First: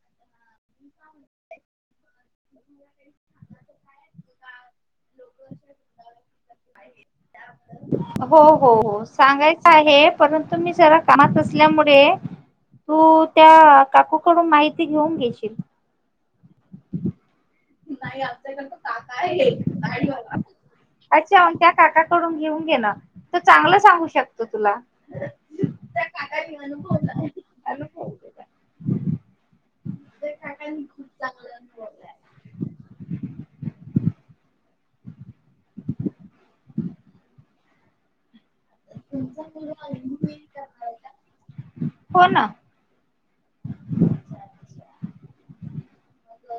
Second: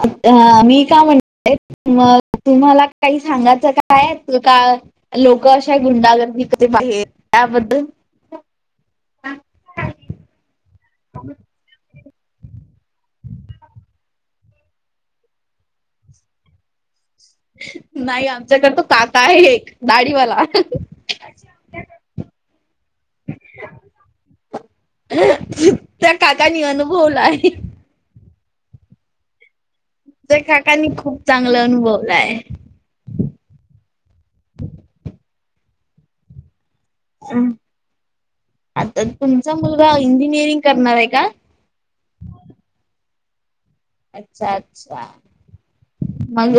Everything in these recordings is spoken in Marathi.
आ अ. मी का म्हण म तुम्हाला काही सांगायचं काय? लोक अशा गुंडागर्दी मध्ये बाहेर त्याबद्दल हो हो हो सांगायचं आहे परंतु मी जरा कामात असल्यामुळे तू त्या काकूकडून माहिती घेऊन घेशील. नाही आमच्याकड तो कात आहे एक दाढीवाला. अच्छा त्या काकाकडून घेऊन घे ना त चांगलं सांगू शकतो तुला. त्या काकानी अनुभवलाय. ते काकाांनी खूप चांगलं अनुभवलंय. अ आता तुमचा मुलगा इंजिनिअरिंग करणार आहे का? हो ना. अच्छा अच्छा मग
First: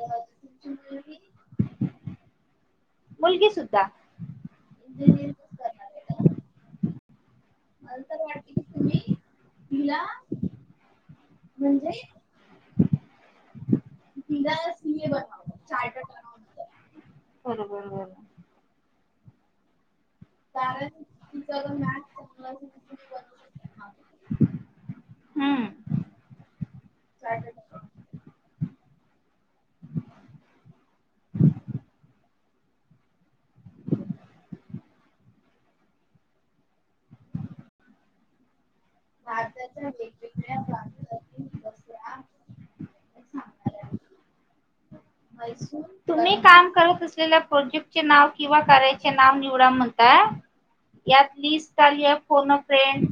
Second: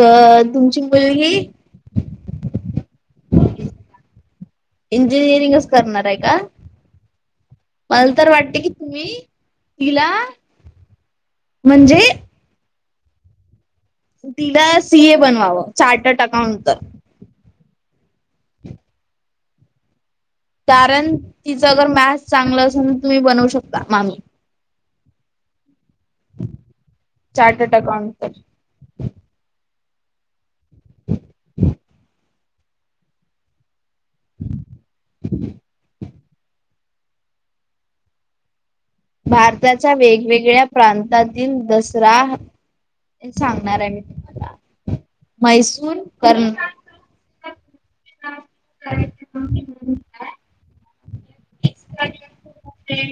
तुमची मुलगी मुलगी सुद्धा. इंजिनियरिंगच करणार आहे का मला तर वाटते की तुम्ही तिला म्हणजे तिला सी ए बनवावं चार्टर्ड अकाउंट तर. बरोबर बरोबर. कारण तिचं मॅथ्स चांगलं असेल तुम्ही बनवू शकता मामी. हम्म. चार्टड अकाउंटर. [unintelligible] [inaudible] भारताच्या वेगवेगळ्या प्रांतातील दसरा ते सांगणार आहे मी तुम्हाला मैसूर तुम्ही करण काम करत असलेल्या प्रोजेक्टचे नाव किंवा कार्याचे नाव निवडा म्हणता यात लिस्ट ली आहे फोन फ्रेड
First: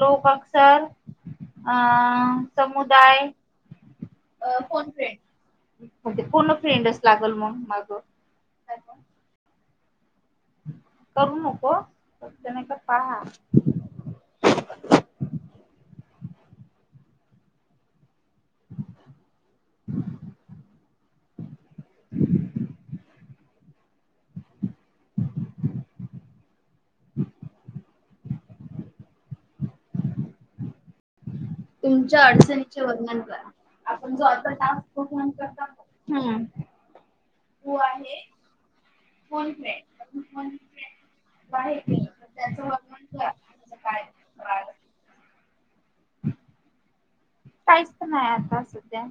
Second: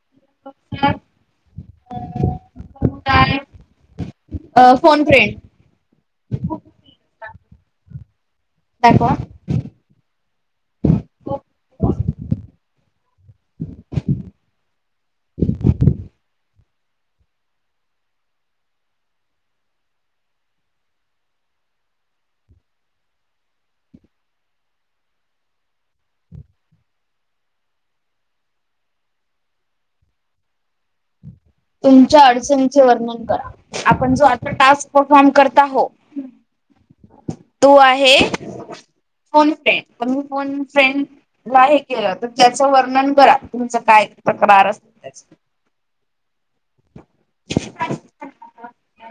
लोक अक्सर अ समुदाय अ फोन फ्रें पूर्ण फ्रेंडच लागल मग माग नाहीय क करू नको त्याने का पहा [inaudible] [inaudible] तुमच्या अडचणीचे वर्णन करा आपण जो आता टास् फर्समे कर हम्म. तो आहे फोन फ्रेंड म्हणून फोन फ्रेंड. हे केलं तर त्याचं वर्णन करा तुमचं काय तक्रार असेल त्याच काहीच तर नाही आता सध्या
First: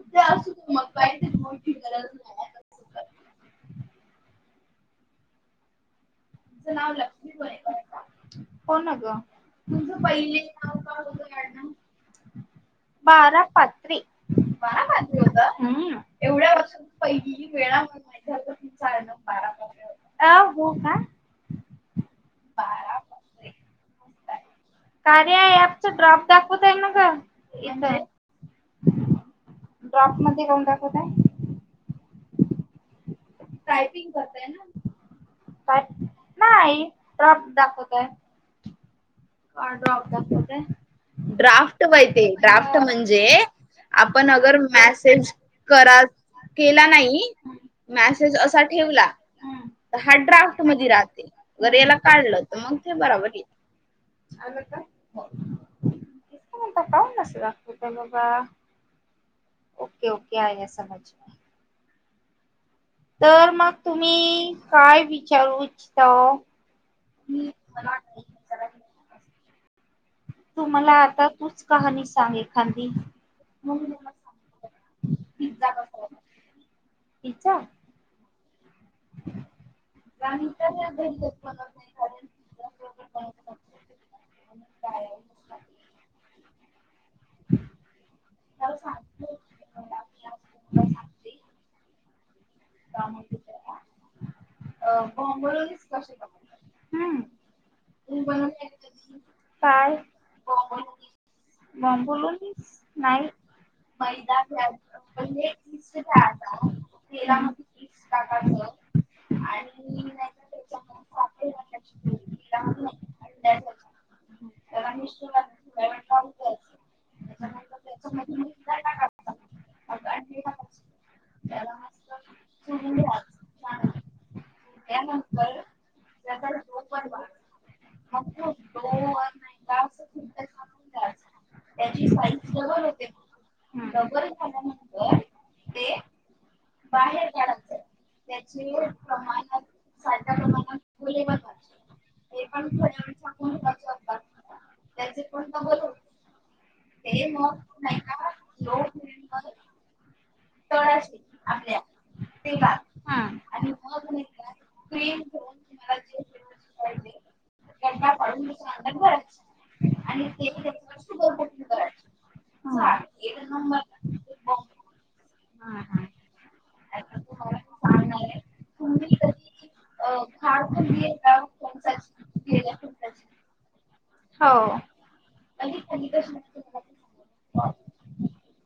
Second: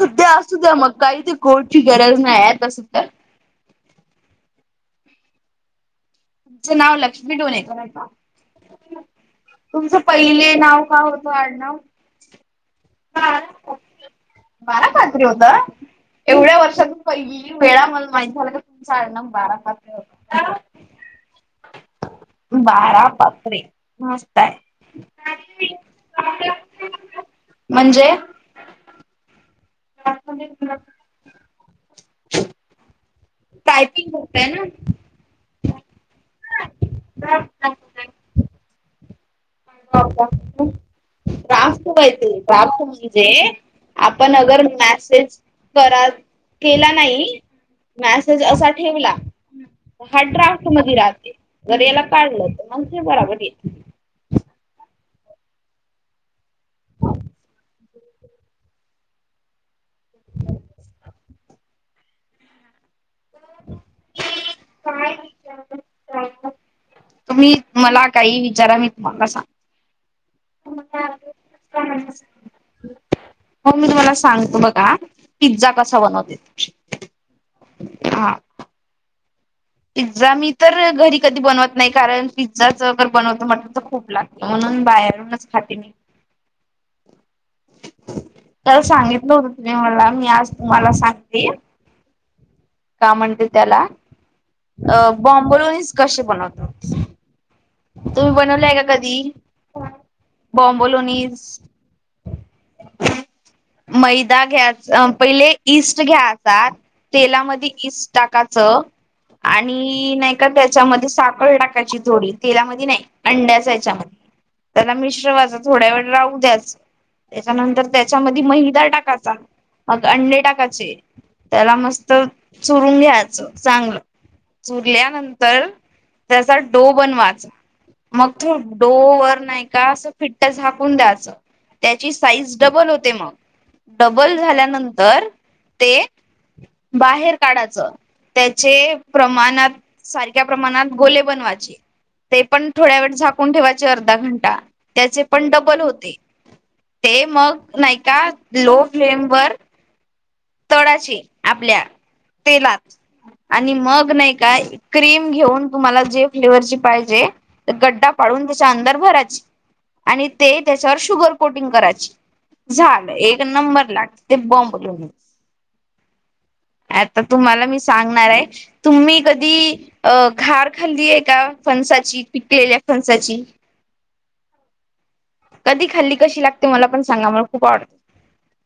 सध्या असू द्या मग काही ते कोटची गरज नाही असू त्या चं नाव लक्ष्मी डोणेकर आहे हो ना ग तुमचं पहिले नाव का होत ना बारा पात्री बारा खात्री होत हम्म एवढ्या वर्षातून पहि वेळा मला मा झाला चाल नम बारा पा अ हो का बारा पपे मस्त कार्या आहे ऍपचा ड्रॉप दाखवत आहे ना का म्हणजे ड्रॉप मध्ये करऊन दाखवतय टायपिंग टयपिंग करतय करताय ना नाही ट्रफ दाखवतय ड्राफ्ट ड्राफ्ट माहिती ड्राफ्ट म्हणजे आपण अगर मेसेज क केला नाही मॅसेज असा ठेवला हा ड्राफ्ट मध्ये राहते अर याला काढलं तर मग ते बराबर ये आणिंतनंत पाऊनस दखतत बघ के समज तर मग तुम्ही काय विचारू इच्छित तुम्ही मला काही विचारा मी तुम्हाला सांग तू मला आता तूच कहाणी सांग एखांदी हो मी तुम्हाला सांगतो बघा पिझ्झा कसा बनवते च आहे हा एदाा मी तर घरी कधी बनवत नाही कारण पिझ्झाचर बनवत म्हटलं तर खूप लागत म्हणून बाहेरूनच खाते मी [inaudible] काल सांगितलं होतं तुम्ही मला मी आज तुम्हाला सांगते का म्हणते त्याला अ बॉम्बलन्स कसे बनवतो? हम्म तुम्ही बनवल हाय का कधी? काय बॉम्बोलोनीज. बॉम्बोलोनीस नाही. मैदा घ्या, पहिले इईस्ट घ्या हातात तेलामध्ये इस टाकाचं आणि नाही का त्याच्यामध्ये साखर टाकायची थोडी, तेलामध्ये नाही अंड्याचा याच्यामध्ये त्याला मिश्रवाच थोड्या वेळ राहू द्या त्याच्यानंतर त्याच्यामध्ये मैदा टाकायचा मग अंडे टाकाचे. त्याला मस्त चुरून घ्याचं चांगलं. चुरल्यानंतर त्याचा डो बनवाच. मग तो डो वर नाही का असं फिट्ट झाकून द्याचं. त्याची साईज डबल होते मग डबल झाल्यानंतर ते बाहेर काढायचं त्याचे प्रमाणात सारख्या प्रमाणात गोले बनवाची. ते पण थोड्या वेळ झाकून ठेवायचे अर्धा घंटा. त्याचे पण डबल होते. ते मग नाही का लो फ्लेम वर तडाची आपल्या तेलात हा. आणि मग नाही का क्रीम घेऊन तुम्हाला जे फ्लेवरची पाहिजे गड्डा पाडून त्याच्या अंदर भरायची आणि ते त्याच्यावर शुगर कोटिंग कराची. झालं एक नंबर लागते बॉम्बलोन. हा हा. आता तुम्हाला मी सांगणार आहे, तुम्ही कधी अ घार खाल्लीय का? फणसाची पिकलेल्या फणसाची हो. कधी खाल्ली, कशी लागते मला पण सांगा मला खूप आव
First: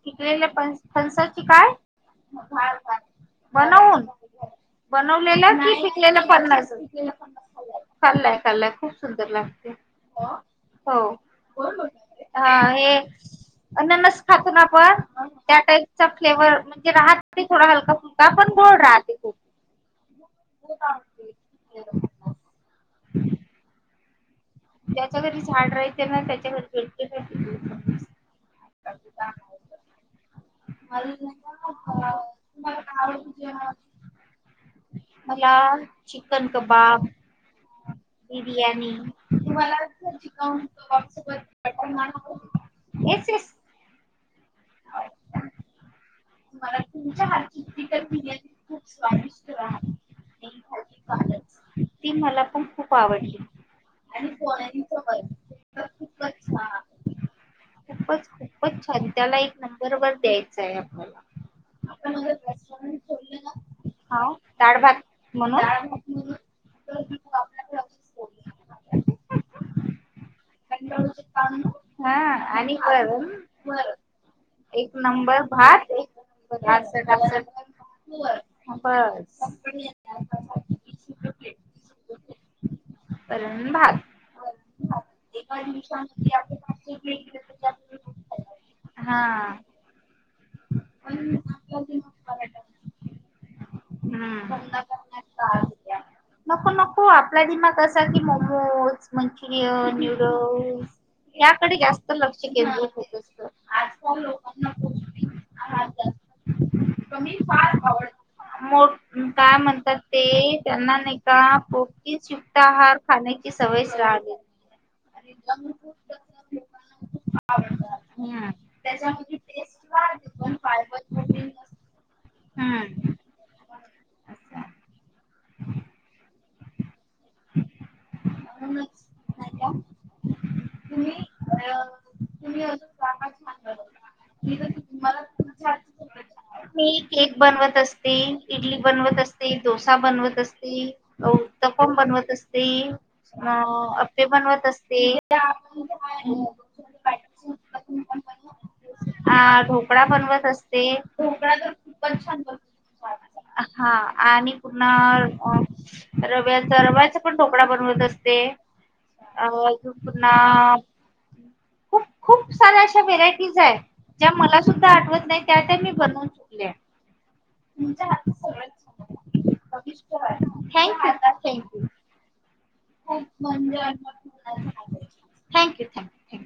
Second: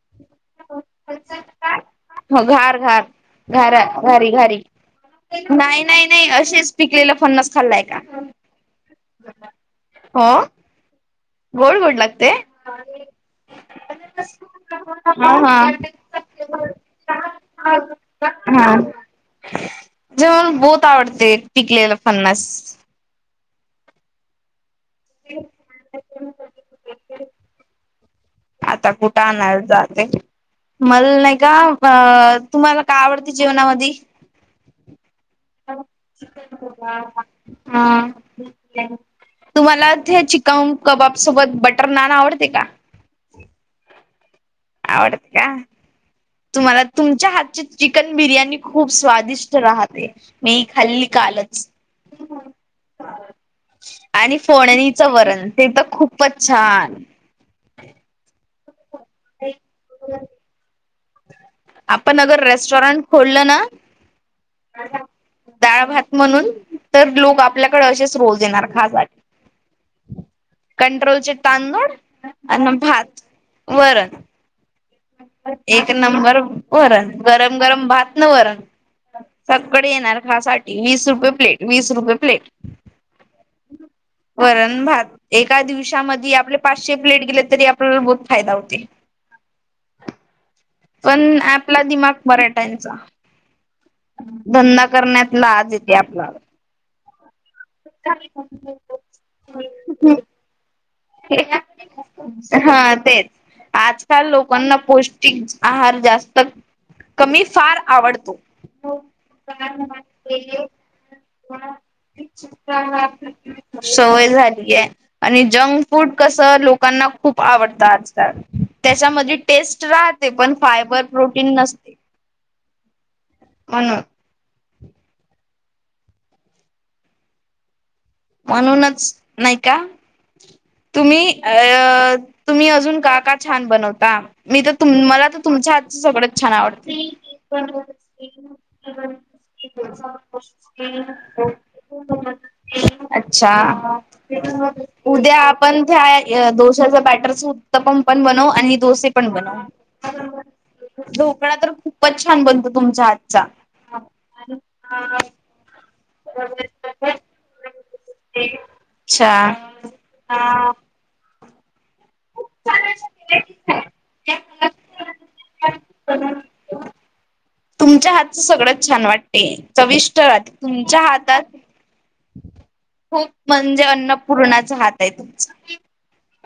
पिकलेल्या फ फणसाची काय? हो घार घार घार बनवून घारी घारी बनवलेल्या कि नाही नाही पिकलेल्या नाही असेच फणस? पिकलेलं फन्नस खाल्लाय का? खाल्लाय खाल्लाय खूप सुंदर लागते हो. हो. गोड गोड लागते हा. हे अननस खातो ना आपण हा त्या हा. टाईप. फ्लेवर म्हणजे राह ते थोडा हलका फुलका पण गोड राहते खूप. जेव बहुत आवडते पिकलेल फन्नस. ज्याच्या घरी झाड राहते ना त्याच्या घरी [unintelligible] आता कुठ आणयला जाते? मल नाही का अ तुम्हाला काय आवडते जेवणामधी? मला चिकन कबाब हा. बिर्याणी तुम्हाला ते चिकन कबाब सोबत बटर नान आवडते का? येच यस. आवडते का? तुम्हाला तुमच्या हातची चिकन बिर्याणी खूप स्वादिष्ट राहते. मी खाल्ली कालच. ती मला पण खूप आवडली. आणि फोडणीचं वरण ते तर खूपच छान. खूपच खूपच छान त्याला एक नंबर वर द्यायचा आहे आपल्याला. आपण अगर रेस्टॉरंट खोललं ना? डाड, भात म्हणून डाळ, भात म्हणून तर लोक आपल्याकडे असेच रोज येणार खासआ कंट्रोलचे तांदूळ हा अन आणि भात, वरण वरण. एक नंबर एक भात नंबर वर गरम गरम भात न वर बस. सगडे येणार खासाठी वीस रुपये प्लेट वीस रुपये प्लेट वरण भात. वरण भात एका दिवसामध्ये आपले पाचशे प्लेट गेले तरी आपल्याला बहुत फायदा होते. हा. पण आपला दिमाग मराठांच्या हम्म. धंदा करण्यात लाज येते आपला नको -नको आपला दिमाग का कि मोमोज मंचुरियन न्यूडल्स आपला याकडे जास्त लक्ष हा केंद्रित. तेच असतं. आजकाल लोकांना पौष्टिक आहार जास्त कमी फार आवडतो. मो काय म्हणतात ते त्यांना नाही का प्रोटीन्स युक्त आहार खाण्याची सवयच सवय राहिली. नाही. झाली आहे आणि जंक फूड कस लोकांना खूप आवडतं आजकाल हम्म त्याच्यामध्ये टेस्ट राहते पण फायबर प्रोटीन नसते हम्म. म्हणून म्हणूनच नाही का? तुम्ही अ तुम्ही अजून का का छान बनवता मी तर तु मला तर तुमच्या सगळंच छान मी आवडते. केक बनवत असते इडली बनवत असते डोसा बनवत असते. हो त पण बनवत असते. अ अच्छा अप्पे बनवत असते. उद्या आपण त्या दडोश्याच बॅटर सु उतपम पण बनव आणि दडोसे पण आ ढोकळा बनव बनवत असते. ढोकळा तरप पच छान बनत तुमच्या आातचा अ रव्याचा रव्याचा पण टोकळाा बनवत असते. अच्छा. अणा खूप -खूप सार्या अशा व्हेरायटीज आहे. ज्या मला सुद्धा आठवत नाही त्या त्या मी बनवून चुकल्या. तुमच्या हात हातच सगळच छान वाटते थँक्यू चविष्ट राह तुमच्या थँक्यू थँक्यू हातात. खूप म्हणजे अन्नपूर्णाचा हात आहे तुमचा थँक्यू थँक्यू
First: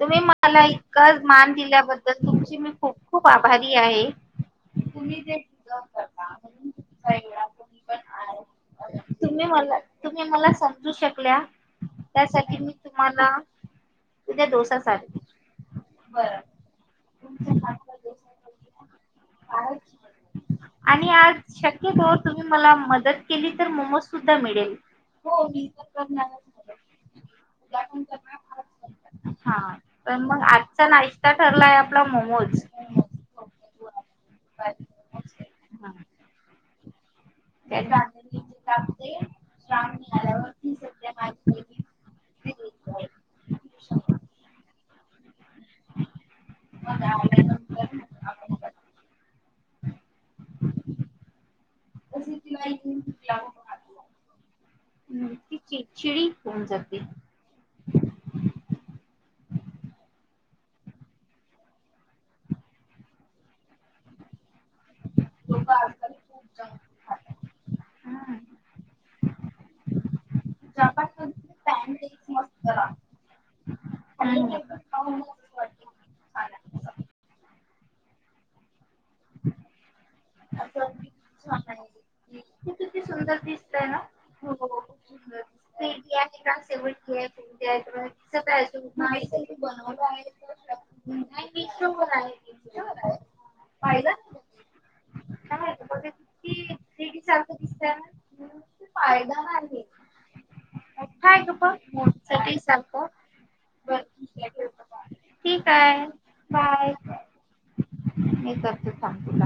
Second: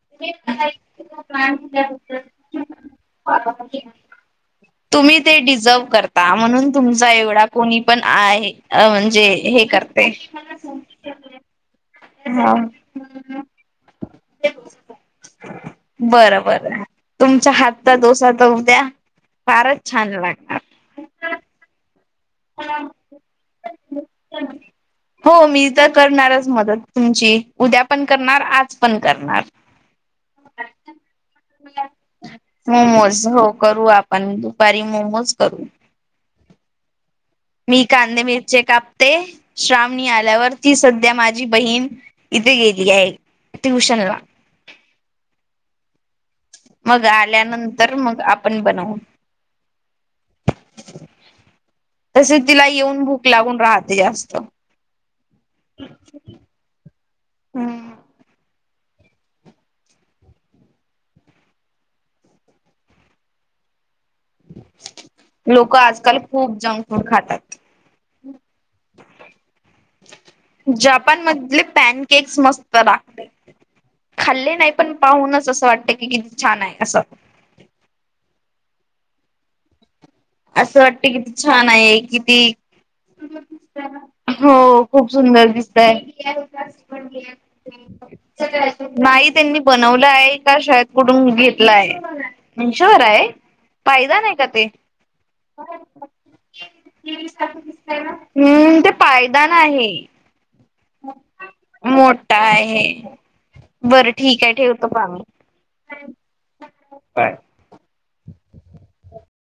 तुम्ही मला इतका मान दिल्याबद्दल तुमची मी खूप खूप आभारी आहे. [unintelligible] तुम्ही ते डिझर्व करता म्हणून तुमचा एवढा कोणी पण आहे. तुम्ही हे मला करते. तुम्ही मला समजू शकल्या हा त्यासाठी मी तुम्हाला तुज्या दोसा साठी बरं -बर तुमच्या हातचा डोसा तर होऊ द्या फारच छान लागणार. आणि आज शक्यतो तुम्ही मला मदत केली तर मोमोज सुद्धा मिळेल. हो मी तर करणारच मदत तुमची उद्या पण करणार आज पण करणार. पण मग आजचा नाश्ता ठरलाय आपला मोमोज मोमोज हो करू आपण दुपारी मोमोज करू. हा. मी कध मिरचे काप ते श्रावणी आल्यावर ती सध्या माझी बहीण इथे गेली आहे. अ ती ट्यूशन ला. मग आल्यानंतर मग आपण बनव. तसेच तिला येऊन भूक लागून राहते जास्त ती चिडचिडी होऊन जाते. हा. लोक आजकाल खूप जंक फूड खातात. हा. जपान मधले पॅन केक्स मस्त लागते. खाल्ले नाही पण पाहूनच असं वाटत की कि छान आहे असं. असं वाटत किती छान आहे किती! र दिसत आहे ना हो खप खूप सुर सुंदर दिसतय. दिडीेव का आहे. [unintelligible] त्यांनी बनवलं आहे का शाळेत कुडून नाही मिक्स घेतलाय फ्रुट शवर आहे. पाहिदा पाहिलं नाही का ते काय आहे ग बघा किती थ्री डी सारखं दिसतंय ना हम्म ते पायदा नाही आहे मोठा आहे ग बघ मोठ मोठा आहे सारखं बरं ठीक आहे ठेवतो प आम् ठीकय काय हे तर तेच सांगत